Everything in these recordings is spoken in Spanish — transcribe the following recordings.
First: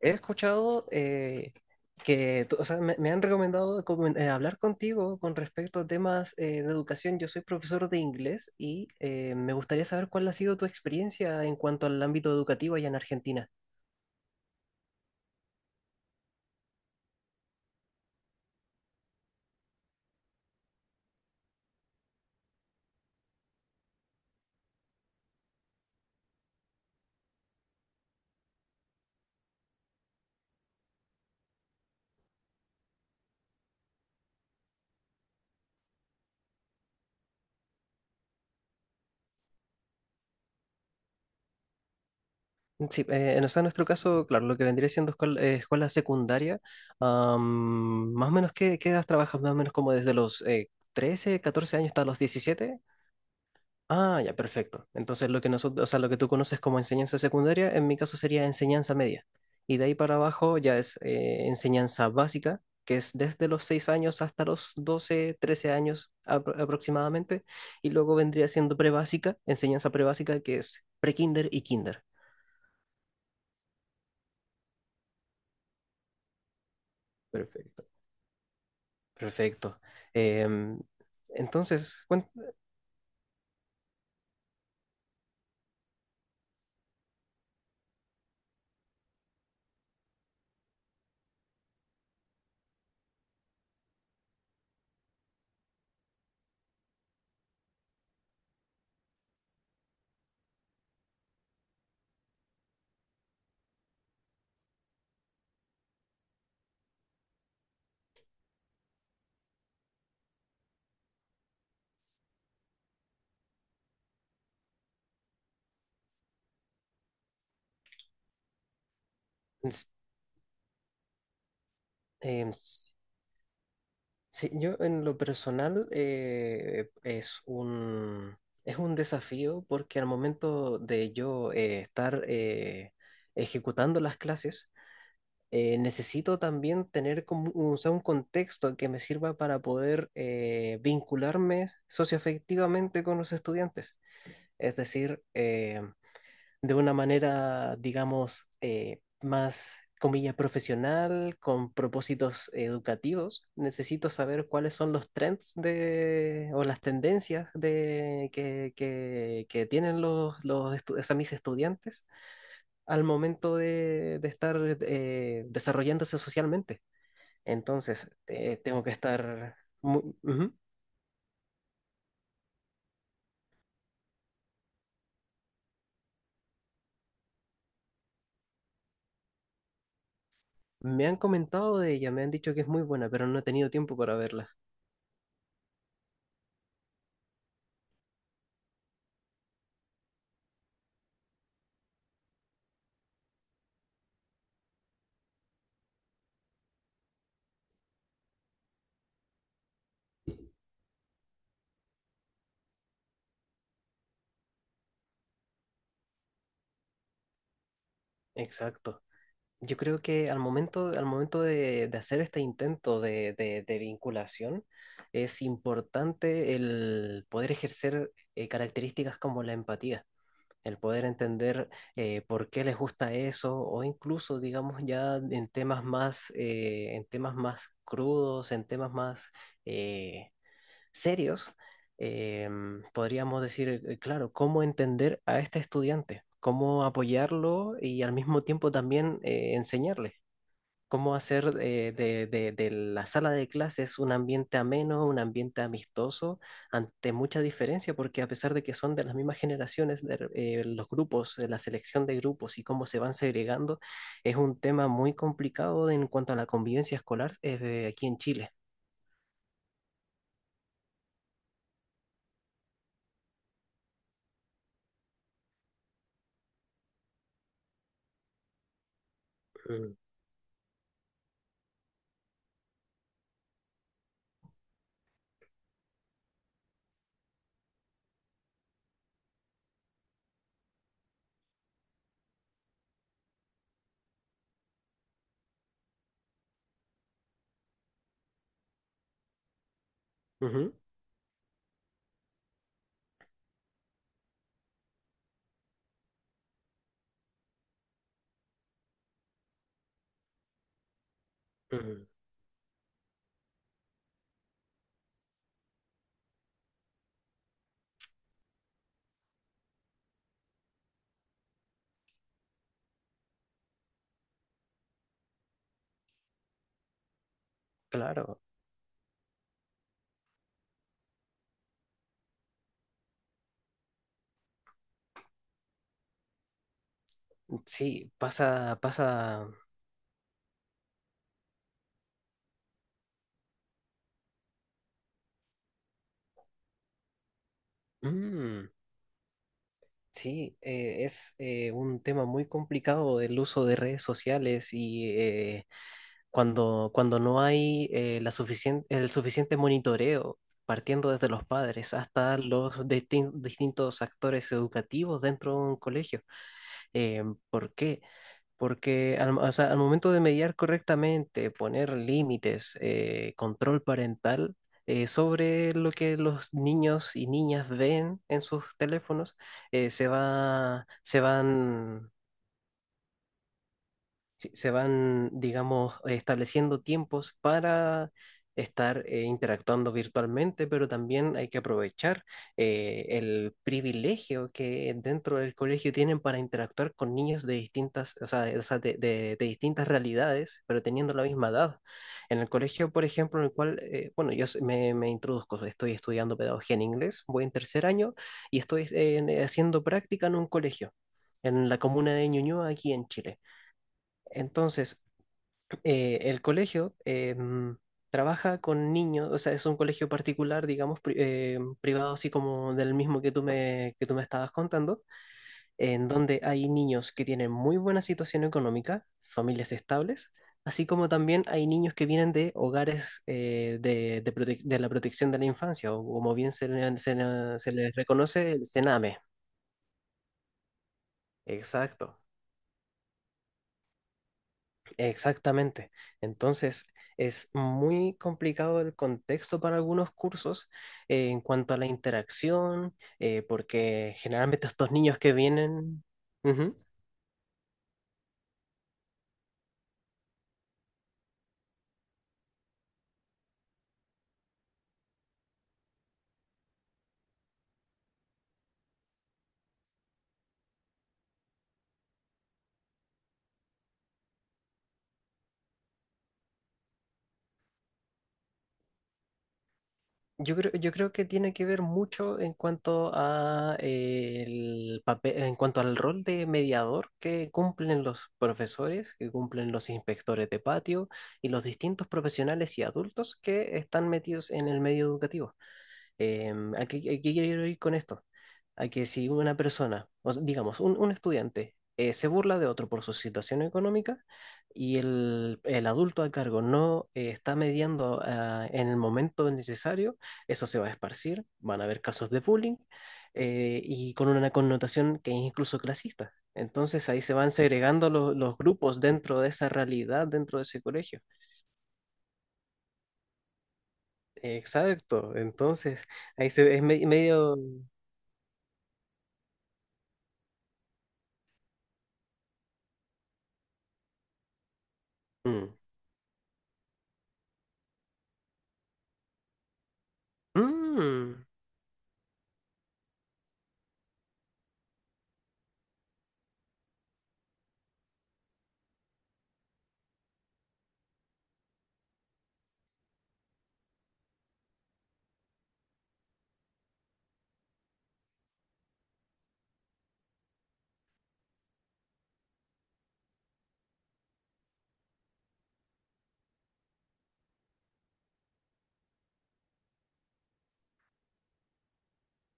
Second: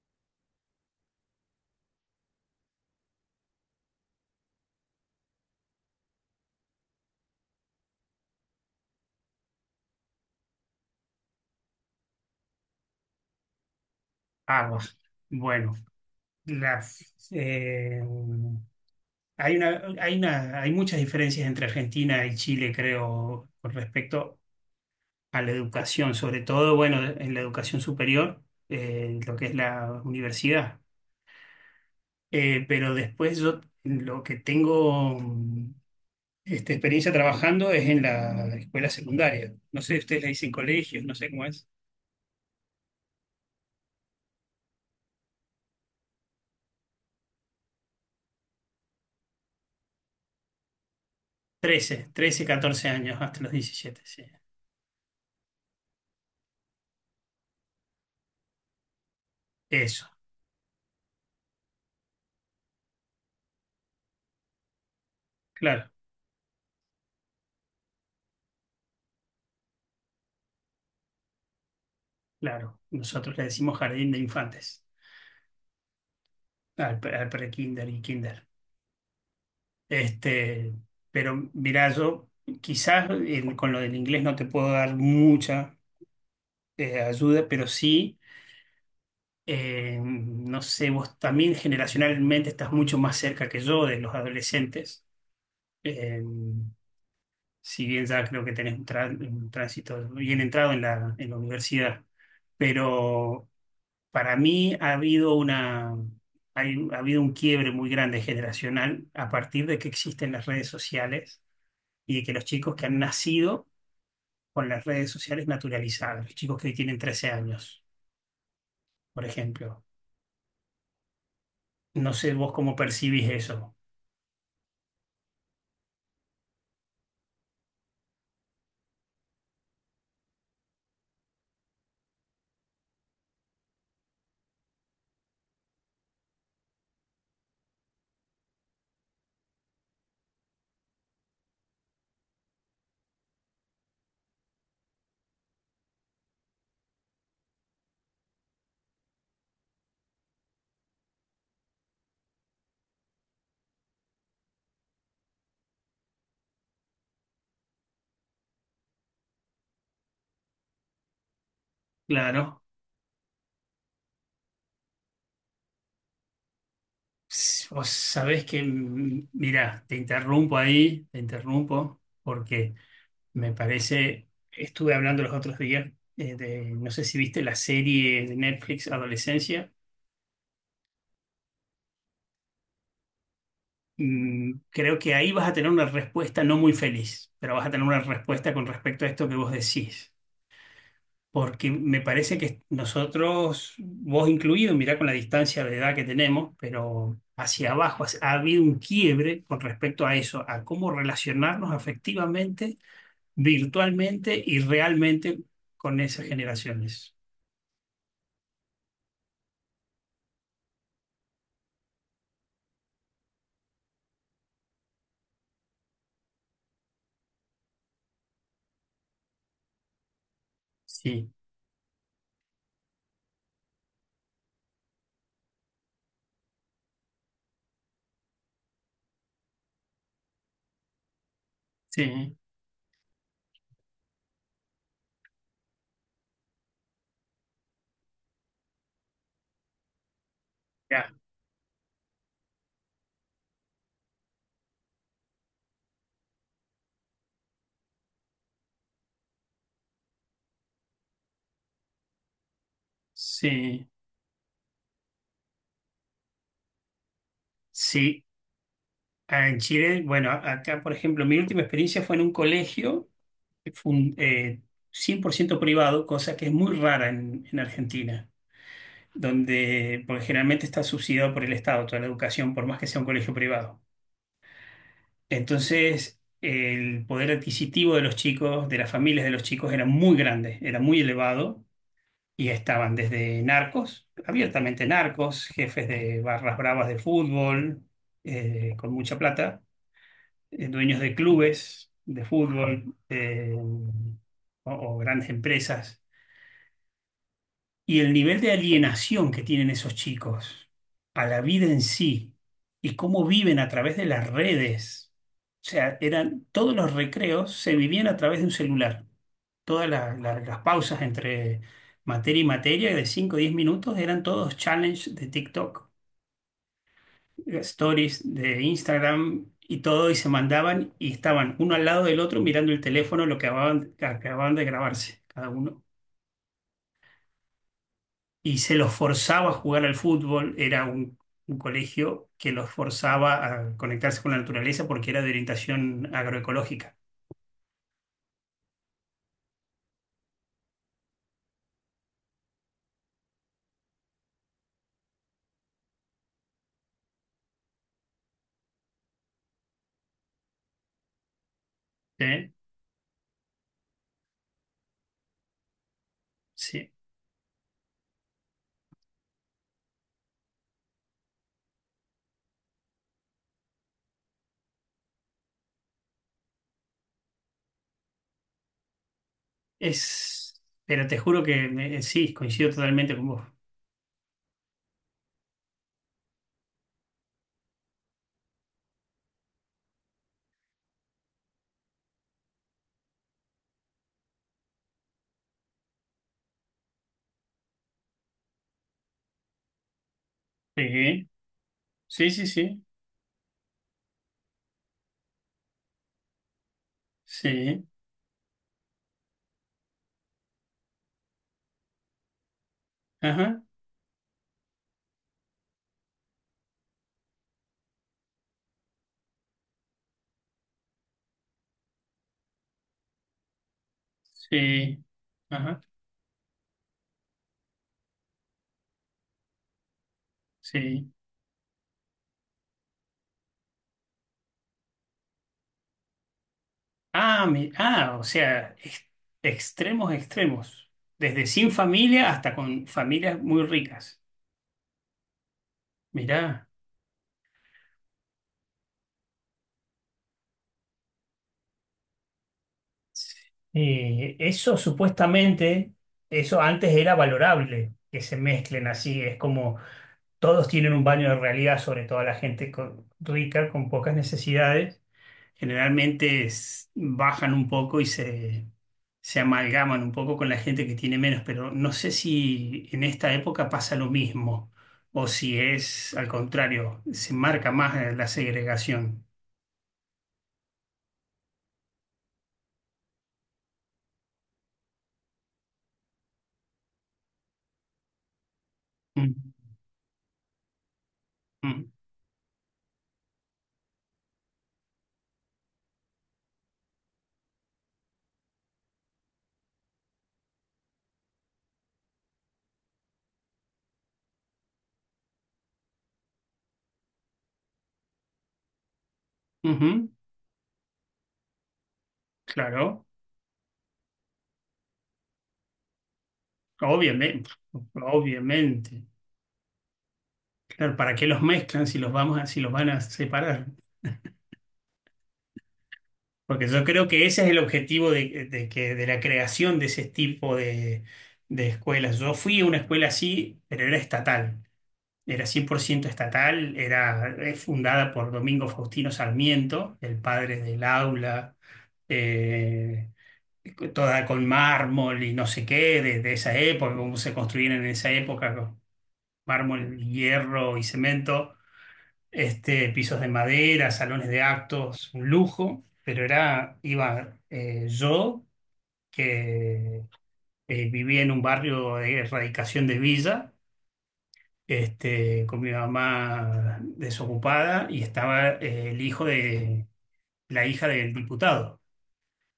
He escuchado que, tú- o sea, me han recomendado hablar contigo con respecto a temas de educación. Yo soy profesor de inglés y me gustaría saber cuál ha sido tu experiencia en cuanto al ámbito educativo allá en Argentina. Aguas. Bueno, la, eh, hay una, hay muchas diferencias entre Argentina y Chile, creo, con respecto a la educación, sobre todo, bueno, en la educación superior, en lo que es la universidad. Pero después yo lo que tengo experiencia trabajando es en la escuela secundaria. No sé, ustedes le dicen colegios, no sé cómo es. Sí, en nuestro caso, claro, lo que vendría siendo escuela secundaria, más o menos, ¿qué edad trabajas? Más o menos como desde los 13, 14 años hasta trece los trece 17. 14 años, hasta los diecisiete, sí. Ah, ya, perfecto. Entonces lo que nosotros, o sea, lo que tú conoces como enseñanza secundaria, en mi caso sería enseñanza media. Y de ahí Eso, para abajo ya es enseñanza básica, que es desde los 6 años hasta los 12, trece claro. años aproximadamente. Y luego vendría siendo enseñanza prebásica, que es prekinder y kinder. Claro, nosotros le decimos jardín de infantes al, al Perfecto. pre-kinder y kinder. Perfecto. Este, Em, pero mira, entonces, yo bueno, quizás con lo del inglés no te puedo dar mucha ayuda, pero sí, no sé, vos también generacionalmente estás mucho más cerca que yo de los adolescentes. Eh, si bien ya creo que tenés un, un tránsito bien entrado en la universidad, pero para mí ha habido una, ha habido un quiebre muy grande generacional a partir de que existen las redes sociales y de que los chicos que han nacido con las redes sociales naturalizadas, los chicos que hoy tienen trece años, por ejemplo. No sé vos cómo percibís eso. sí, yo en lo personal es un desafío porque al momento de yo estar ejecutando las clases, necesito también tener como un contexto que me sirva para poder vincularme socioafectivamente con los estudiantes. Es decir, de una manera, digamos, más, comilla, profesional, con propósitos educativos. Necesito saber cuáles son los trends de, o las tendencias de, que tienen los estu- o sea, mis estudiantes Claro, al momento de estar desarrollándose socialmente. Vos Entonces, sabés que, tengo que estar... mira, te ujú. interrumpo ahí, te interrumpo, porque me parece, estuve hablando los otros días no sé si viste la serie de Netflix Adolescencia. Me han comentado de ella, me han dicho que es muy buena, pero no he tenido tiempo para verla. Creo que ahí vas a tener una respuesta no muy feliz, pero vas a tener una respuesta con respecto a esto que vos decís. Porque me parece que nosotros, vos incluido, mirá con la distancia de edad que tenemos, pero hacia abajo ha habido un quiebre con respecto a eso, a cómo relacionarnos afectivamente, virtualmente y realmente con esas generaciones. Exacto. Yo creo que al momento de hacer este intento de vinculación, es importante el poder ejercer características como la empatía, el poder Sí, entender por qué les gusta eso, o incluso, digamos, ya en temas más crudos, en temas más, eh, serios, sí, eh, podríamos decir, claro, cómo entender a este estudiante, cómo apoyarlo y al mismo tiempo también enseñarle, ya, cómo hacer de la sala de clases un ambiente ameno, un ambiente amistoso, ante mucha diferencia, porque a pesar de que son de las mismas generaciones, de los grupos, la selección de grupos y cómo se van segregando, sí, es un tema muy complicado en cuanto a la convivencia escolar aquí en sí. Chile. Ah, en Chile, bueno, acá, por ejemplo, mi última experiencia fue en un colegio fun- eh, 100% privado, cosa que es muy rara en Argentina, Mm, donde, porque generalmente está subsidiado por el Estado, toda la educación, por más que sea un colegio privado. Entonces, el poder adquisitivo de los chicos, de las familias de los chicos, era muy grande, era muy elevado, y estaban desde narcos, abiertamente narcos, jefes de barras bravas de fútbol, con mucha plata, ujú, dueños de clubes de fútbol, o grandes empresas, y el nivel de alienación que tienen esos chicos a la vida en mm, sí y cómo viven a través de las redes. O sea, eran, todos los recreos se vivían a través de un celular. Todas las pausas entre materia y materia de 5 o 10 minutos eran todos challenges de TikTok, stories claro. de Instagram y todo, y se mandaban y estaban uno al lado del otro mirando el teléfono lo que acababan de grabarse, cada uno. Sí, Y se pasa, los pasa. forzaba a jugar al fútbol. Era un colegio que los forzaba a conectarse con la naturaleza porque era de orientación agroecológica. Mm, sí, es un tema muy complicado del uso de redes sociales y cuando no hay el suficiente monitoreo, partiendo desde los padres hasta ¿Eh? los distintos actores educativos dentro de un colegio. Sí, Eh, ¿Por qué? Porque al momento de mediar correctamente, poner límites, control parental sobre lo que los niños y niñas ven en sus teléfonos, pero te se juro que van sí, coincido totalmente con vos. sí, se van, digamos, estableciendo tiempos para estar interactuando virtualmente, pero también hay que aprovechar el privilegio que dentro del colegio tienen para interactuar con niños de distintas, o sea, de distintas realidades, pero teniendo la Sí, misma edad. sí, En sí, el sí, colegio, por ejemplo, en el cual, bueno, me introduzco, estoy estudiando pedagogía en inglés, voy en sí, tercer año y estoy haciendo práctica en un colegio, en la comuna de Ñuñoa, aquí en Chile. ajá, Entonces, el colegio trabaja con niños, o sea, es un colegio particular, digamos, privado, así como del mismo que que tú me estabas contando, sí, ajá, en donde hay niños que tienen muy buena situación económica, familias estables, así como sí. también hay niños que vienen de hogares de la protección de la infancia, o como bien se, le- se Ah, le- se les o reconoce, el sea, CENAME. extremos, extremos, desde sin Exacto. familia hasta con familias muy ricas. Exactamente. Mirá. Entonces, es muy complicado el contexto para algunos cursos en cuanto a la interacción, porque generalmente Eso estos niños que supuestamente, vienen... eso Ujú. antes era valorable, que se mezclen así, es como todos tienen un baño de realidad, sobre todo la gente rica, con pocas necesidades, generalmente bajan un poco y se amalgaman un poco con la gente que tiene menos, pero no sé si en esta época pasa lo mismo o si es al contrario, se marca más la segregación. Yo creo que tiene que ver mucho en cuanto a en cuanto al rol de mediador que cumplen los profesores, que Mm, cumplen los inspectores de patio y los mm, distintos profesionales y adultos que están metidos en el medio educativo. ¿ a qué quiero ir con esto? A que si una persona, o sea, digamos, un estudiante, se burla de otro por su situación económica y el adulto a cargo no está mediando ah, en el momento ujú, necesario, eso se va a esparcir, van a haber casos de bullying claro. Y con una connotación que es incluso clasista. Entonces ahí se Obviamente, van segregando los grupos obviamente. dentro de esa realidad, dentro de ese Claro, ¿para colegio. qué los mezclan si los vamos a, si los van a separar? Exacto, entonces ahí Porque se, yo creo que ese es medio... el objetivo de que, de la creación de ese tipo de escuelas. Yo fui a una escuela así, pero era estatal. Era cien Mm. por ciento estatal, era es fundada por Domingo Faustino Sarmiento, el padre del Mm, aula, eh, toda con mármol y no sé qué, de esa época, cómo se construían en esa época, con mármol, hierro y cemento. Pisos de madera, salones de actos, un lujo, pero era, iba yo, que vivía en un barrio de erradicación de villa, con mi mamá desocupada, y estaba el hijo de la hija del diputado.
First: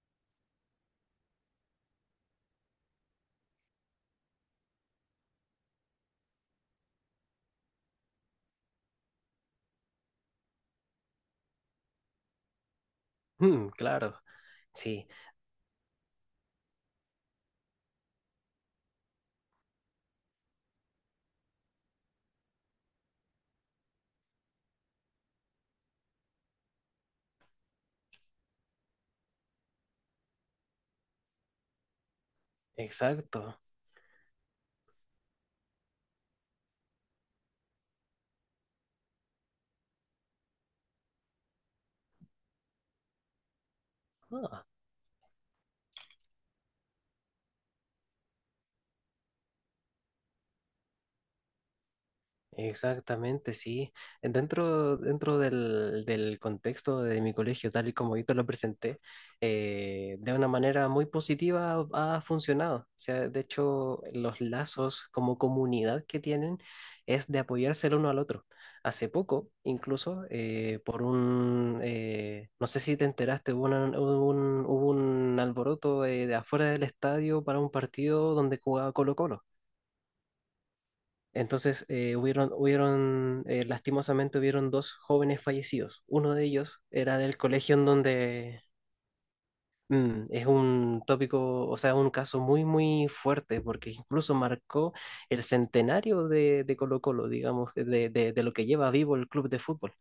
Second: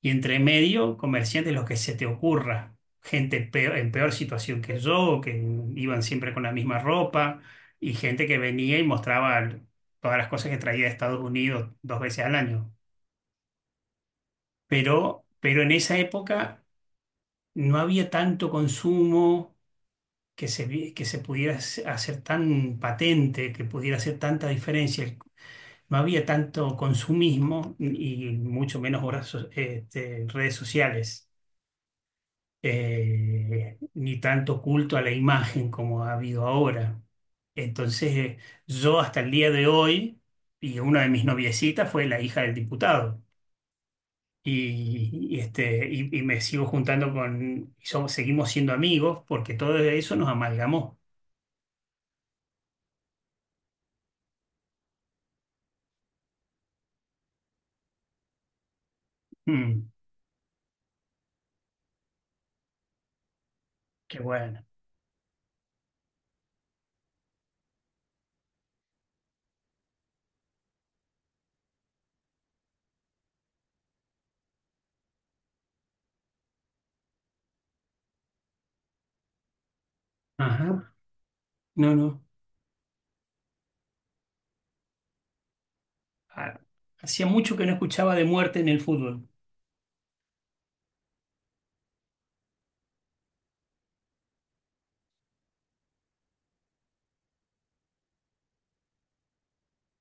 Y entre medio, comerciantes, los que se te ocurra. Gente en peor situación que yo, que iban siempre con la misma ropa, y gente que venía y mostraba todas las cosas que traía de Estados Unidos dos veces al año. mm, claro, sí, Pero en esa época no había tanto consumo que se, que se pudiera hacer tan patente, que pudiera hacer tanta diferencia. No había tanto consumismo y mucho menos horas redes sociales. exacto. Ni tanto culto a la imagen como ha habido ahora. Entonces, yo hasta el día de hoy, y una de mis noviecitas fue la hija del diputado, Ah, y me sigo juntando con, y somos, seguimos siendo amigos porque todo eso nos amalgamó. exactamente, sí. Dentro del, del contexto de mi colegio, tal y como yo te lo presenté, Mm, de una manera muy positiva ha funcionado. O sea, de hecho, qué los bueno. lazos como comunidad que tienen es de apoyarse el uno al otro. Hace poco, incluso, no sé si te enteraste, hubo un alboroto de afuera del estadio para un partido donde jugaba Colo-Colo. Ajá. Entonces, No, no. Hubieron lastimosamente hubieron dos jóvenes fallecidos. Uno de Ah, ellos era hacía del mucho que no colegio en escuchaba de muerte donde en el fútbol. mm, es un tópico, o sea, un caso muy, muy fuerte, porque incluso marcó el centenario de Colo-Colo, digamos, de lo que lleva vivo el club de fútbol.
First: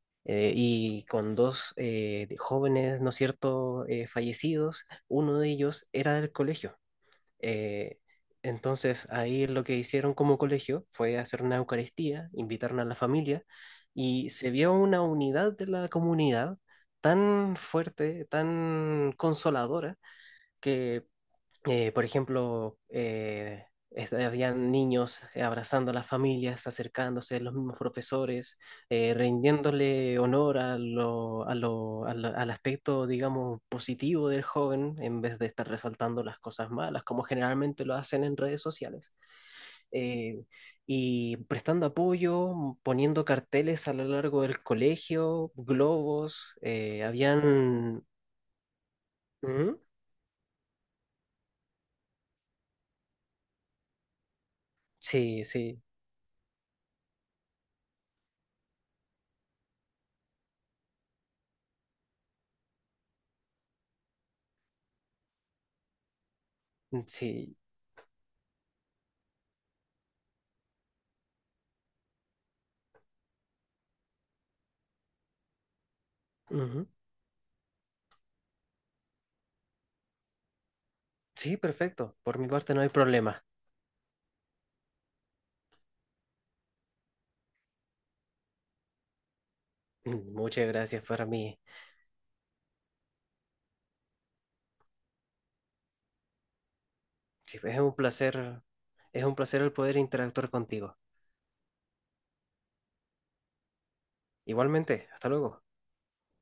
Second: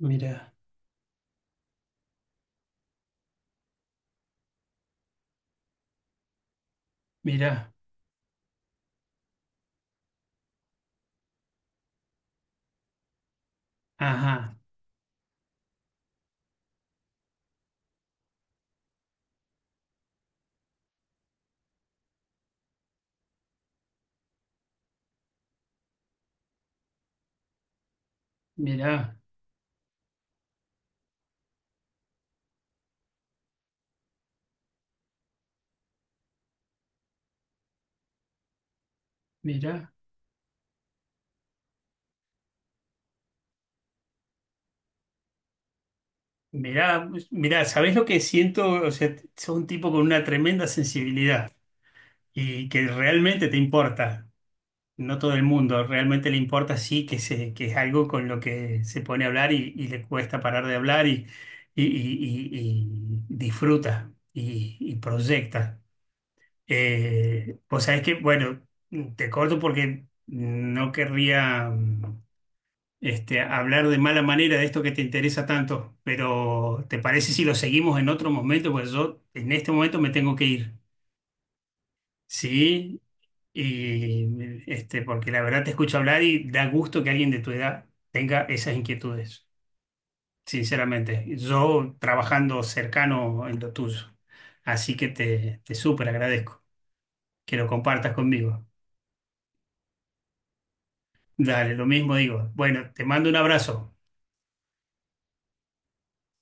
Mirá, Y con dos jóvenes, ¿no es cierto?, fallecidos, uno de ellos era del colegio. mirá. Eh, entonces ahí lo que hicieron como colegio fue hacer una Eucaristía, invitaron a la familia y se Ajá. vio una unidad de la comunidad tan fuerte, tan consoladora, que habían niños abrazando a las familias, acercándose a los mismos profesores, Mirá, rindiéndole honor a al aspecto, digamos, positivo del joven, en vez de estar resaltando las cosas malas, como generalmente lo hacen en redes sociales. mirá. Eh, y prestando apoyo, mm, poniendo carteles a lo largo del colegio, globos, Mirá, mirá, ¿sabés habían... lo que siento? O sea, sos un Ujú, tipo con una tremenda sensibilidad y que realmente te importa. No todo el sí, sí, mundo realmente le importa, sí, que, se, que es algo con lo que se pone a hablar y le cuesta parar de hablar y, y disfruta y proyecta. mm, sí. Vos sabés que, bueno, te corto porque no querría. Hablar de mala manera de esto que te interesa tanto, pero Ujú. ¿te parece si lo seguimos en otro momento? Pues yo en este momento me tengo que ir, Sí, perfecto. Por mi parte no hay ¿sí? problema. Y, este, porque la verdad te escucho hablar y da gusto que alguien de tu edad tenga esas inquietudes, Mm, muchas gracias sinceramente. para mí. Yo trabajando cercano en lo tuyo, así que te súper agradezco que Sí, lo compartas conmigo. es un placer el poder interactuar contigo. Dale, lo mismo digo. Bueno, te mando un abrazo. Igualmente, hasta luego.